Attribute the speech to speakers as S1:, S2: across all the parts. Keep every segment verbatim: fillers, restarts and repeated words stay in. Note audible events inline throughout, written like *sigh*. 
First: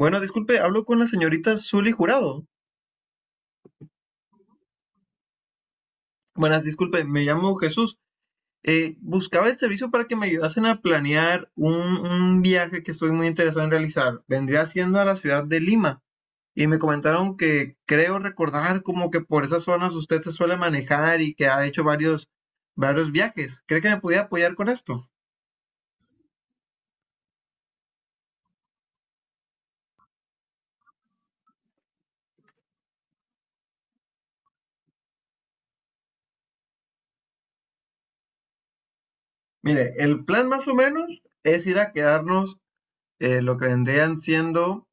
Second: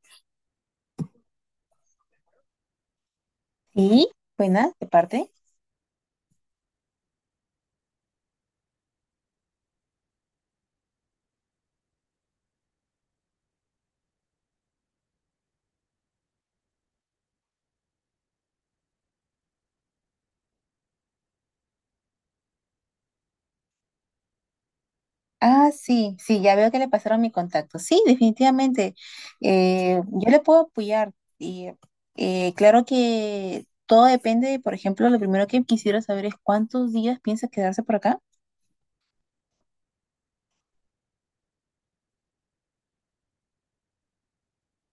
S1: Bueno, disculpe, hablo con la señorita Zully Jurado.
S2: Sí, buena, de parte.
S1: Buenas, disculpe, me llamo Jesús. Eh, buscaba el servicio para que me ayudasen a planear un, un viaje que estoy muy interesado en realizar. Vendría siendo a la ciudad de Lima y me comentaron que creo recordar como que por esas zonas usted se suele manejar y que ha hecho varios, varios viajes. ¿Cree que me podía apoyar con esto?
S2: Ah, sí, sí, ya veo que le pasaron mi contacto. Sí, definitivamente. Eh, yo le puedo apoyar. Y eh, claro que todo depende, por ejemplo, lo primero que quisiera saber es cuántos días piensa quedarse por acá.
S1: Mire, el plan más o menos es ir a quedarnos eh, lo que vendrían siendo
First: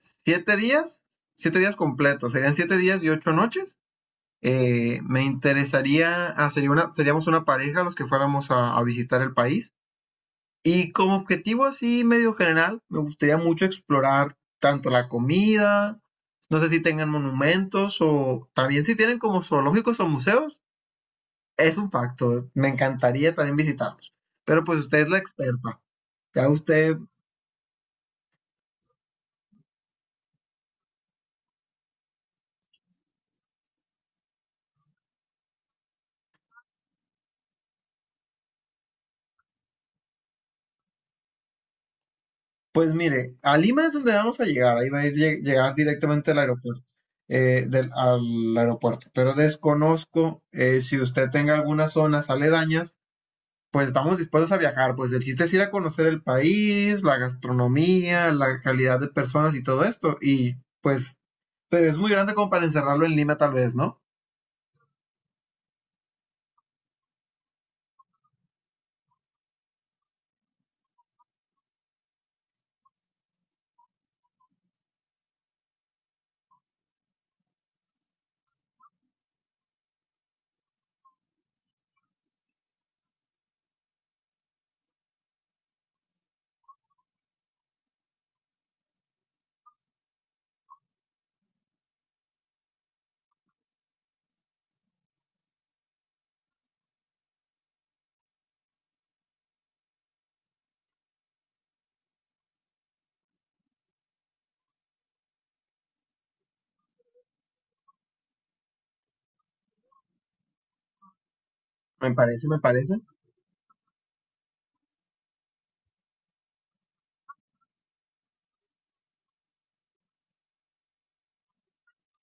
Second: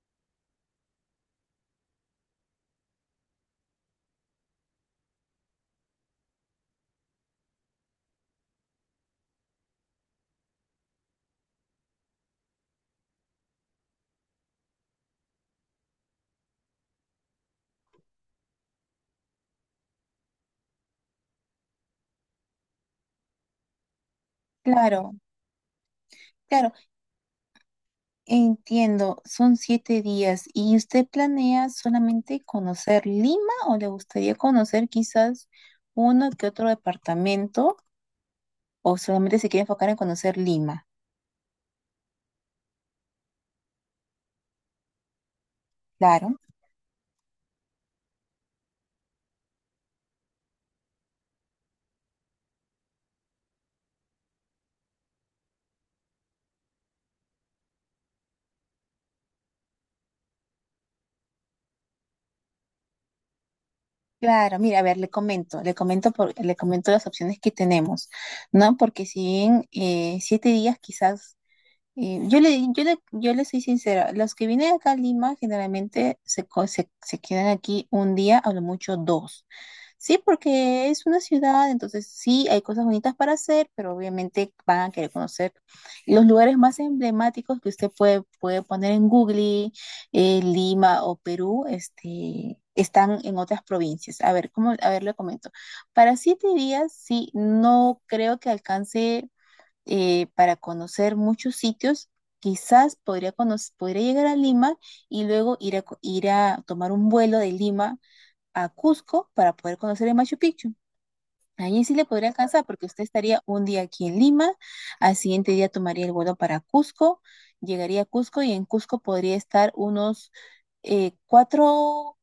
S1: siete días, siete días completos. Serían siete días y ocho noches. Eh, me interesaría, ah, sería una, Seríamos una pareja los que fuéramos a, a visitar el país. Y como objetivo así medio general, me gustaría mucho explorar tanto la comida, no sé si tengan monumentos o también si tienen como zoológicos o museos, es un facto. Me encantaría también visitarlos. Pero pues usted es
S2: Claro,
S1: la experta. Ya
S2: claro,
S1: usted...
S2: entiendo. Son siete días. ¿Y usted planea solamente conocer Lima o le gustaría conocer quizás uno que otro departamento o solamente se quiere enfocar en conocer Lima?
S1: Pues mire, a Lima es donde vamos a llegar, ahí va a ir, lle- llegar directamente
S2: Claro.
S1: al aeropuerto, eh, del, al aeropuerto, pero desconozco eh, si usted tenga algunas zonas aledañas, pues estamos dispuestos a viajar, pues el chiste es ir a conocer el país, la gastronomía, la calidad de personas y todo esto, y pues, pero es muy grande como para encerrarlo en Lima tal vez, ¿no?
S2: Claro, mira, a ver, le comento, le comento por- le comento las opciones que tenemos, ¿no? Porque si bien eh, siete días quizás y yo le, yo le, yo le soy sincera, los que vienen acá a Lima generalmente se, co- se, se quedan aquí un día, a lo mucho dos. Sí, porque es una ciudad, entonces sí, hay cosas bonitas para hacer, pero obviamente van a querer conocer los lugares más emblemáticos que usted puede, puede poner en Google, eh, Lima o Perú, este, están en otras provincias. A ver, ¿cómo? A ver, le comento. Para siete días, sí, no creo que alcance eh, para conocer muchos sitios. Quizás podría, conoc- podría llegar a Lima y luego ir a, co- ir a tomar un vuelo de Lima a Cusco para poder conocer el Machu Picchu. Allí sí le
S1: Me
S2: podría
S1: parece, me
S2: alcanzar porque
S1: parece.
S2: usted estaría un día aquí en Lima, al siguiente día tomaría el vuelo para Cusco, llegaría a Cusco y en Cusco podría estar unos eh, cuatro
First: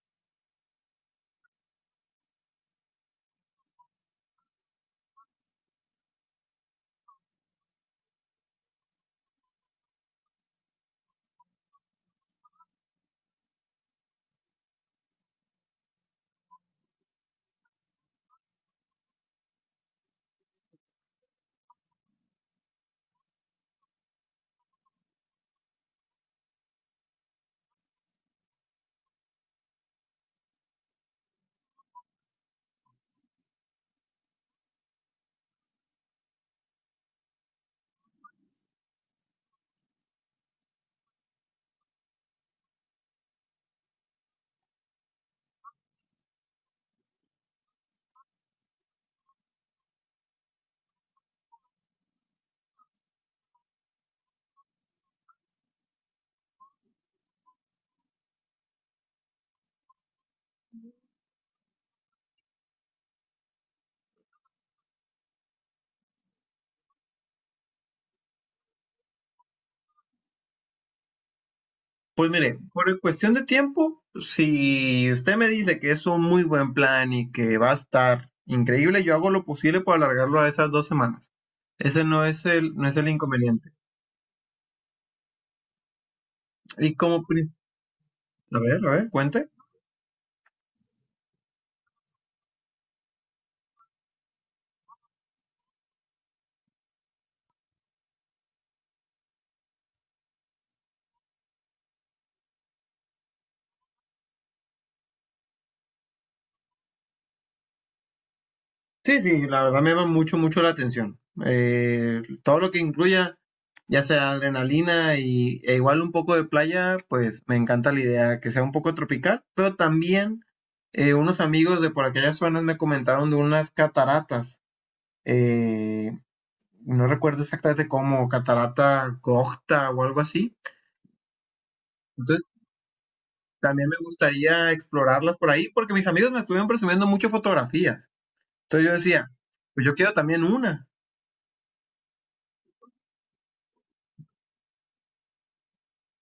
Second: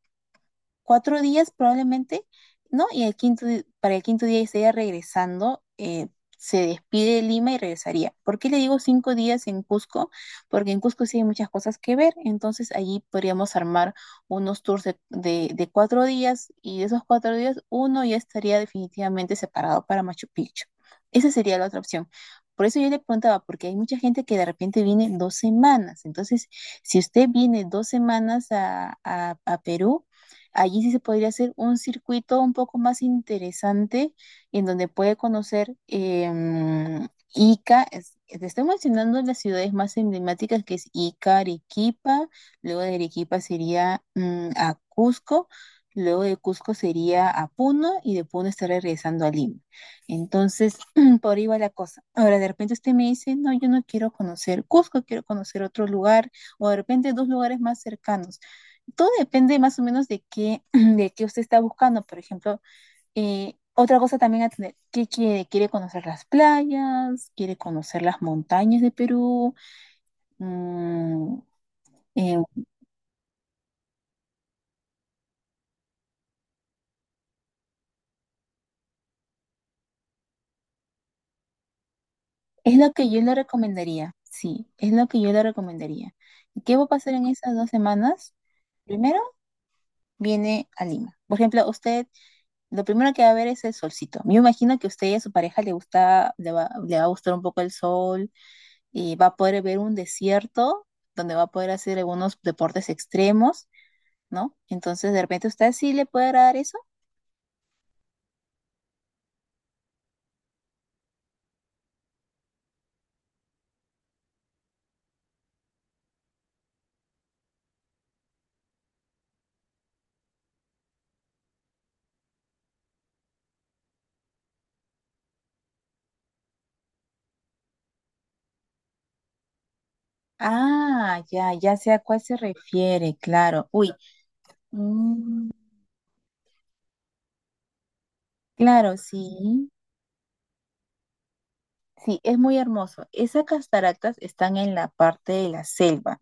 S2: cuatro días probablemente, ¿no? Y el quinto, di- para el quinto día estaría regresando, eh, se despide de Lima y regresaría. ¿Por qué le digo cinco días en Cusco? Porque en Cusco sí hay muchas cosas que ver, entonces allí podríamos armar unos tours de, de- de cuatro días y de esos cuatro días uno ya estaría definitivamente separado para Machu Picchu. Esa sería la otra opción. Por eso yo le preguntaba, porque hay mucha gente que de repente viene dos semanas. Entonces, si usted viene dos semanas a a- a Perú, allí sí se podría hacer un circuito un poco más interesante en donde puede conocer em, Ica. Es- te estoy mencionando las ciudades más emblemáticas que es Ica, Arequipa, luego de Arequipa sería mm, a Cusco, luego de Cusco sería a Puno y de Puno estaría regresando a Lima. Entonces, *clears throat* por ahí va la cosa. Ahora, de repente usted me dice, no, yo no quiero conocer Cusco, quiero conocer otro lugar, o de repente dos lugares más cercanos. Todo depende más o menos de qué, *clears throat* de qué usted está buscando. Por ejemplo, eh, otra cosa también a tener. ¿Qué quiere? ¿Quiere conocer las playas? ¿Quiere conocer las montañas de Perú? Mm,
S1: Pues
S2: eh,
S1: mire, por cuestión de tiempo, si usted me dice que es un muy buen plan y que va a estar increíble, yo hago lo posible por alargarlo a esas dos semanas. Ese no es el,
S2: es
S1: no
S2: lo
S1: es
S2: que
S1: el
S2: yo le
S1: inconveniente.
S2: recomendaría, sí, es lo que yo le recomendaría. ¿Y qué va a
S1: Y
S2: pasar
S1: como,
S2: en
S1: pri-
S2: esas dos semanas?
S1: a ver, a ver,
S2: Primero,
S1: cuente.
S2: viene a Lima. Por ejemplo, usted, lo primero que va a ver es el solcito. Yo imagino que a usted y a su pareja le gusta, le va, le va a gustar un poco el sol y va a poder ver un desierto donde va a poder hacer algunos deportes extremos, ¿no? Entonces, de repente, ¿usted sí le puede agradar eso?
S1: Sí, sí, la verdad me llama mucho, mucho la atención. Eh, todo lo que incluya, ya sea adrenalina y, e igual un poco de playa, pues me encanta la idea que sea un poco tropical, pero también eh, unos amigos de por aquellas zonas me comentaron de unas cataratas, eh, no recuerdo exactamente cómo, catarata Gocta o algo así.
S2: Ah, ya, ya sé a cuál se
S1: Entonces,
S2: refiere, claro. Uy,
S1: también me gustaría explorarlas
S2: mm,
S1: por ahí, porque mis amigos me estuvieron presumiendo mucho fotografías. Entonces yo
S2: claro,
S1: decía,
S2: sí,
S1: pues yo quiero también una.
S2: sí, es muy hermoso. Esas cataratas están en la parte de la selva.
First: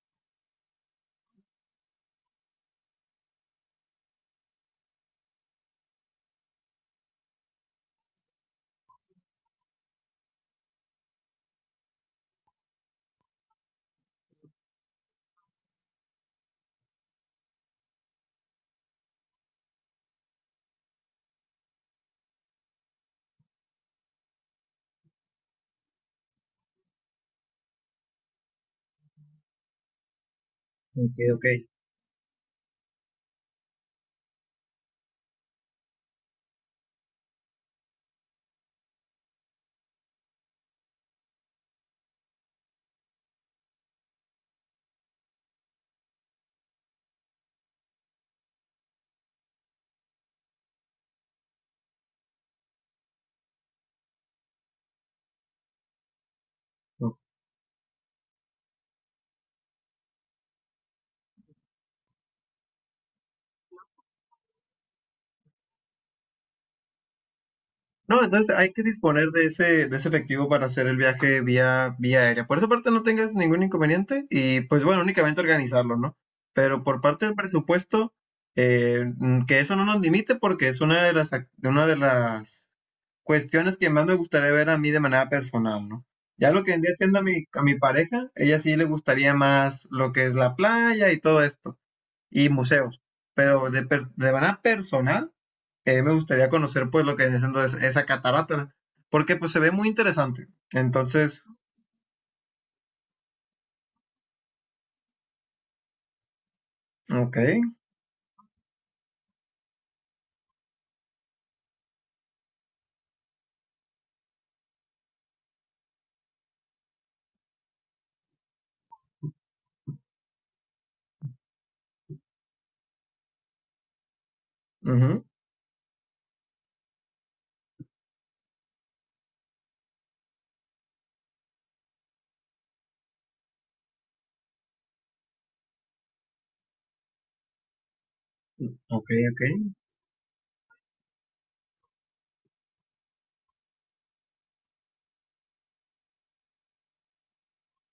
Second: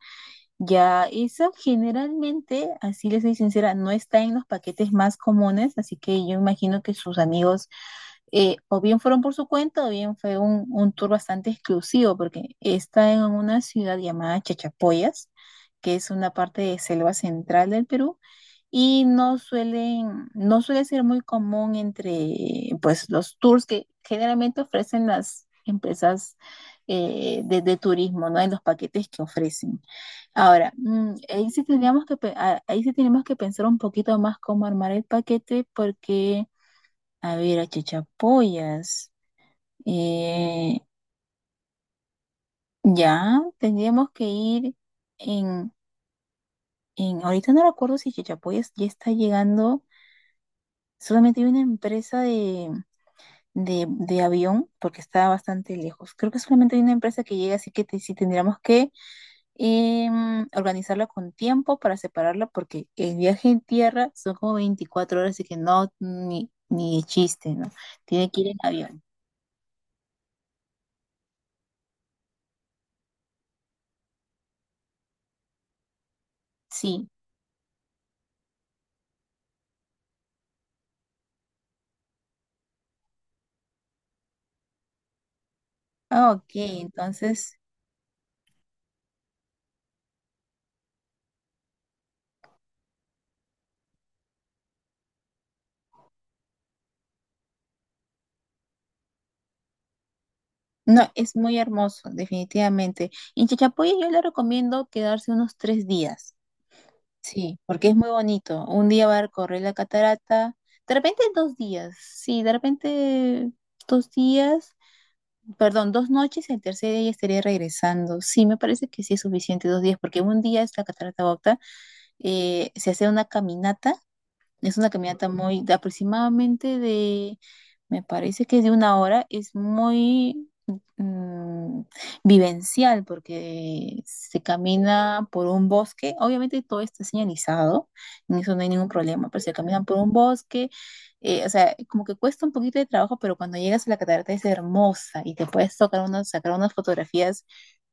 S2: Ya, eso generalmente, así les soy sincera, no está en los paquetes más comunes, así que yo imagino que sus amigos eh, o bien fueron por su cuenta o bien fue un, un tour bastante exclusivo, porque está en una ciudad llamada Chachapoyas, que es una parte de selva central del Perú, y no suelen, no suele ser muy común entre pues los tours que generalmente ofrecen las empresas eh, de, de turismo, ¿no? En los paquetes que ofrecen. Ahora, mm,
S1: Ok, ok.
S2: ahí sí tendríamos que, pe- a- ahí sí tenemos que pensar un poquito más cómo armar el paquete porque, a ver, a Chichapoyas eh, ya tendríamos que ir en, en, ahorita no recuerdo si Chichapoyas ya está llegando, solamente hay una empresa de de, de avión porque está bastante lejos. Creo que solamente hay una empresa que llega, así que te- sí tendríamos que em, organizarla con tiempo para separarla porque el viaje en tierra son como veinticuatro horas, así que no, ni, ni de chiste, ¿no?
S1: No,
S2: Tiene que ir
S1: entonces
S2: en
S1: hay que
S2: avión.
S1: disponer de ese, de ese efectivo para hacer el viaje vía, vía aérea. Por esa parte no tengas ningún inconveniente y pues bueno, únicamente organizarlo, ¿no? Pero por
S2: Sí.
S1: parte del presupuesto, eh, mm, que eso no nos limite porque es una de las, ac- una de las cuestiones que más me gustaría ver a mí de manera personal, ¿no?
S2: Ah, OK,
S1: Ya lo que vendría siendo a mi,
S2: entonces,
S1: a mi pareja, ella sí le gustaría más lo que es la playa y todo esto, y museos. Pero de, per- de manera personal, eh, me gustaría conocer pues lo que viene siendo es- esa catarata, porque pues se ve muy interesante.
S2: no, es
S1: Entonces,
S2: muy hermoso, definitivamente. En Chachapoya yo le recomiendo quedarse unos tres días.
S1: ok,
S2: Sí, porque es muy bonito. Un día va a recorrer la catarata, de repente dos días, sí, de repente dos días, perdón, dos noches, el tercer día ya estaría regresando. Sí, me parece que sí es suficiente dos días, porque un día es la catarata Bogta, eh, se hace una caminata, es una
S1: ujú,
S2: caminata muy de aproximadamente de me parece que de una hora. Es muy mm, vivencial porque se camina por un bosque. Obviamente todo está señalizado, en eso no hay ningún
S1: ok,
S2: problema, pero se
S1: ok.
S2: caminan por un bosque. Eh, o sea, como que cuesta un poquito de trabajo, pero cuando llegas a la catarata es hermosa y te puedes tocar unas, sacar unas fotografías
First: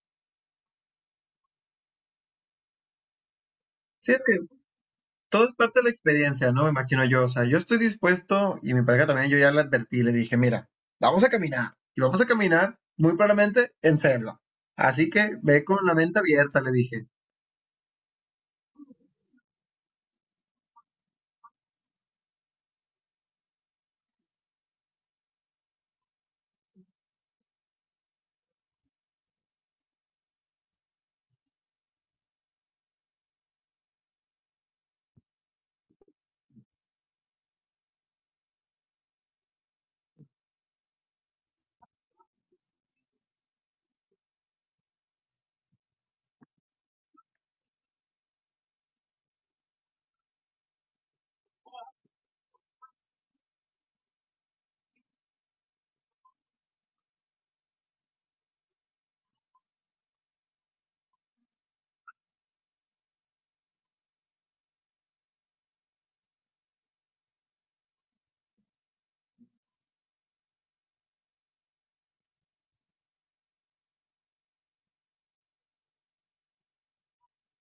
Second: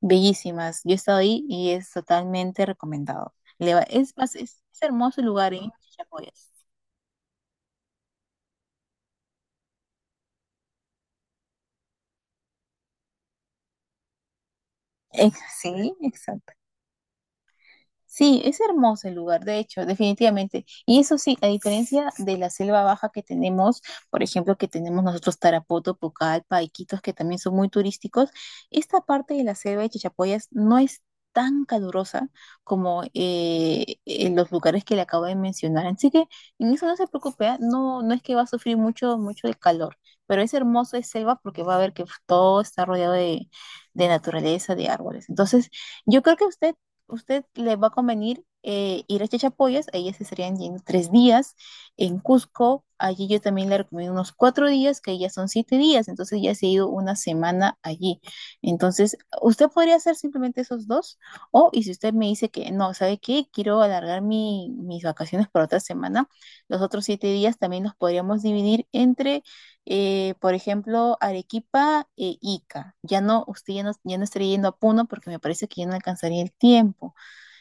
S2: bellísimas. Yo he estado ahí y es totalmente recomendado. Le va-
S1: Sí,
S2: es,
S1: es
S2: más,
S1: que
S2: es, es hermoso el
S1: todo
S2: lugar
S1: es
S2: en
S1: parte de la
S2: Chachapoyas.
S1: experiencia, ¿no? Me imagino yo, o sea, yo estoy dispuesto y mi pareja también, yo ya le advertí, le dije, mira, vamos a caminar y vamos a caminar muy probablemente en selva. Así
S2: Eh,
S1: que ve con
S2: sí,
S1: la mente abierta, le dije.
S2: sí, es hermoso el lugar, de hecho, definitivamente. Y eso sí, a diferencia de la selva baja que tenemos, por ejemplo, que tenemos nosotros Tarapoto, Pucallpa, Iquitos, que también son muy turísticos, esta parte de la selva de Chachapoyas no es tan calurosa como eh, en los lugares que le acabo de mencionar. Así que en eso no se preocupe, ¿ah? No, no es que va a sufrir mucho, mucho de calor, pero es hermoso, es selva porque va a ver que todo está rodeado de, de naturaleza, de árboles. Entonces, yo creo que usted usted le va a convenir eh, ir a Chachapoyas, ahí se estarían yendo tres días. En Cusco, allí yo también le recomiendo unos cuatro días, que ya son siete días, entonces ya se ha ido una semana allí. Entonces, usted podría hacer simplemente esos dos, o y si usted me dice que no, ¿sabe qué? Quiero alargar mi- mis vacaciones por otra semana, los otros siete días también los podríamos dividir entre, eh, por ejemplo, Arequipa e Ica. Ya no, usted ya no, ya no estaría yendo a Puno porque me parece que ya no alcanzaría el tiempo.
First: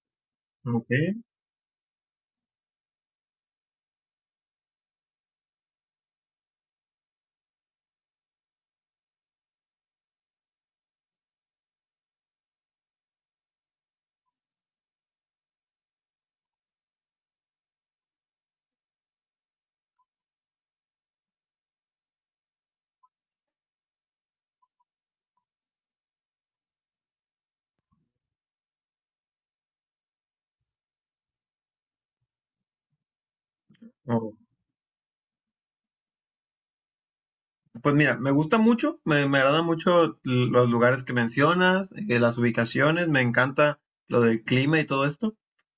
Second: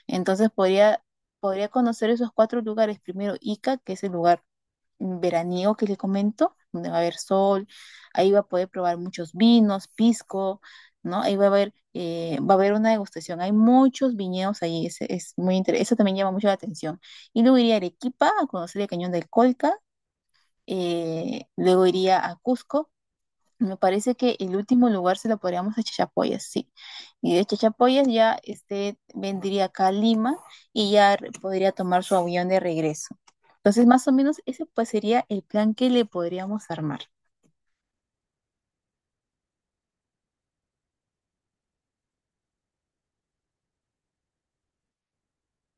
S2: Entonces
S1: Ok.
S2: podría, podría conocer esos cuatro lugares. Primero Ica, que es el lugar veraniego que le comento, donde va a haber sol, ahí va a poder probar muchos vinos, pisco, ¿no? Ahí va a haber, eh, va a haber una degustación. Hay muchos viñedos ahí, es, es muy interesante, eso también llama mucho la atención. Y luego iría a Arequipa a conocer el Cañón del Colca, eh, luego iría a Cusco. Me parece que el último lugar se lo podríamos a Chachapoyas, sí. Y de Chachapoyas ya este vendría acá a Lima y ya re- podría tomar su avión de regreso. Entonces, más o
S1: Oh,
S2: menos ese pues sería el plan que le podríamos armar.
S1: pues mira, me gusta mucho, me, me agrada mucho l- los lugares que mencionas, eh, las ubicaciones, me encanta lo del clima y todo esto.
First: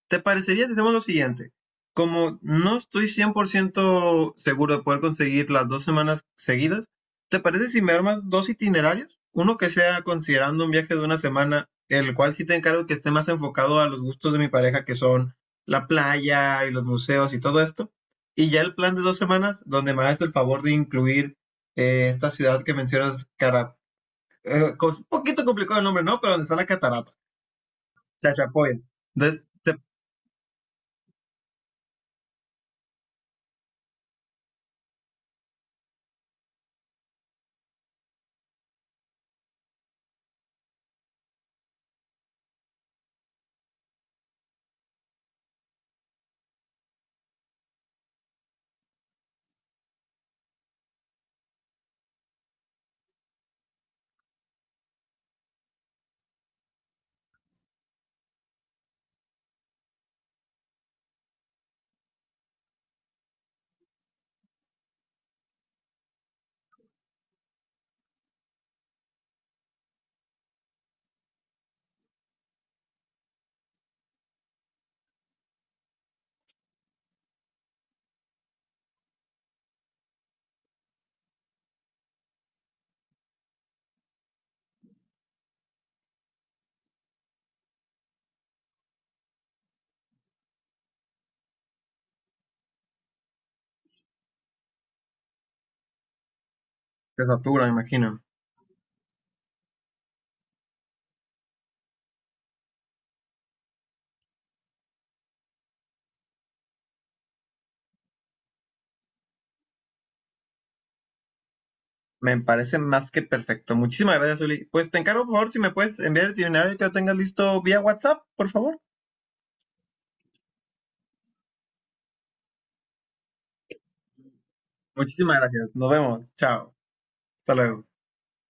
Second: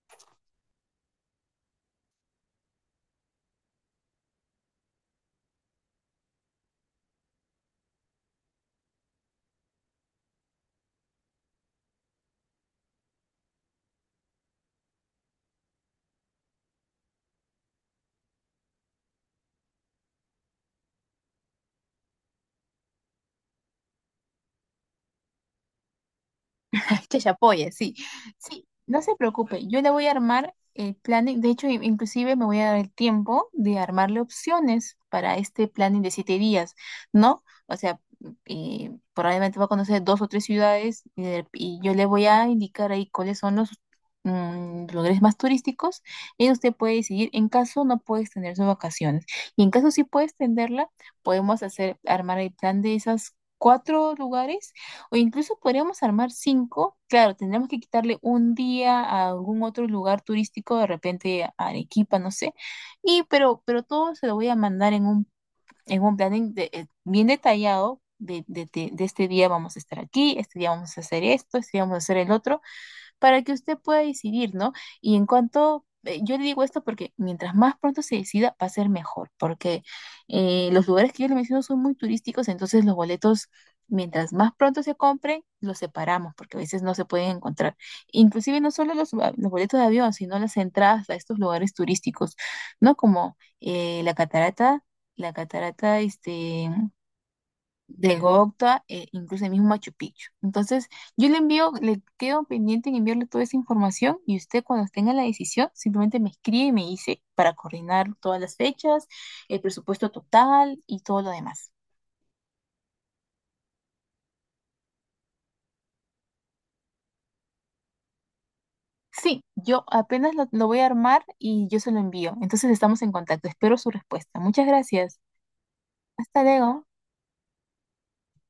S1: ¿Te parecería que hacemos lo siguiente? Como no estoy cien por ciento seguro de poder conseguir las dos semanas seguidas, ¿te parece si me armas dos itinerarios? Uno que sea considerando un viaje de una semana, el cual sí te encargo que esté más enfocado a los gustos de mi pareja, que son la playa y los museos y todo esto. Y ya el plan de dos semanas, donde me hagas el favor de incluir eh, esta ciudad que mencionas, cara, eh, cos- un poquito complicado el nombre, ¿no? Pero donde está la
S2: *laughs*
S1: catarata,
S2: Que se apoye, sí. Sí,
S1: Chachapoyas.
S2: no se
S1: Entonces,
S2: preocupe,
S1: te,
S2: yo le voy a armar el planning, de hecho, in- inclusive me voy a dar el tiempo de armarle opciones para este planning de siete días, ¿no? O sea, eh, probablemente va a conocer dos o tres ciudades y, de- y yo le voy a indicar ahí cuáles son los mm, lugares más turísticos y usted puede decidir, en caso no puede extender sus vacaciones y en caso sí puede extenderla, podemos hacer, armar el plan de esas cuatro lugares o incluso podríamos armar cinco. Claro, tendríamos que quitarle un día a algún otro lugar turístico, de repente a Arequipa, no sé. Y pero, pero todo se lo voy a mandar en un, en un, planning de- eh, bien detallado de, de- de- de este día vamos a estar aquí, este día vamos a hacer esto, este día vamos a hacer el otro para que usted pueda decidir, ¿no? Y en cuanto, eh, yo le digo esto porque mientras más pronto se decida, va a ser mejor, porque eh, los lugares que yo le menciono son muy turísticos, entonces los boletos, mientras más pronto se compren, los separamos, porque a veces no se pueden encontrar. Inclusive no solo los, ah, los boletos de avión, sino las entradas a estos lugares turísticos, ¿no? Como eh, la catarata la catarata este,
S1: te satura, me imagino,
S2: de
S1: ¿no?
S2: Gocta, e incluso el mismo Machu Picchu. Entonces, yo le envío, le quedo pendiente en enviarle toda esa información y usted cuando tenga la decisión simplemente me escribe y me dice para coordinar todas las fechas, el presupuesto total y todo lo demás.
S1: Me parece más que perfecto. Muchísimas gracias, Uli. Pues te encargo, por favor, si me puedes enviar el itinerario que lo tengas listo vía WhatsApp, por favor.
S2: Sí, yo apenas lo, lo voy a armar y yo se lo envío. Entonces estamos en contacto. Espero su respuesta. Muchas gracias.
S1: Muchísimas gracias. Nos vemos.
S2: Hasta
S1: Chao.
S2: luego.
S1: Hasta luego.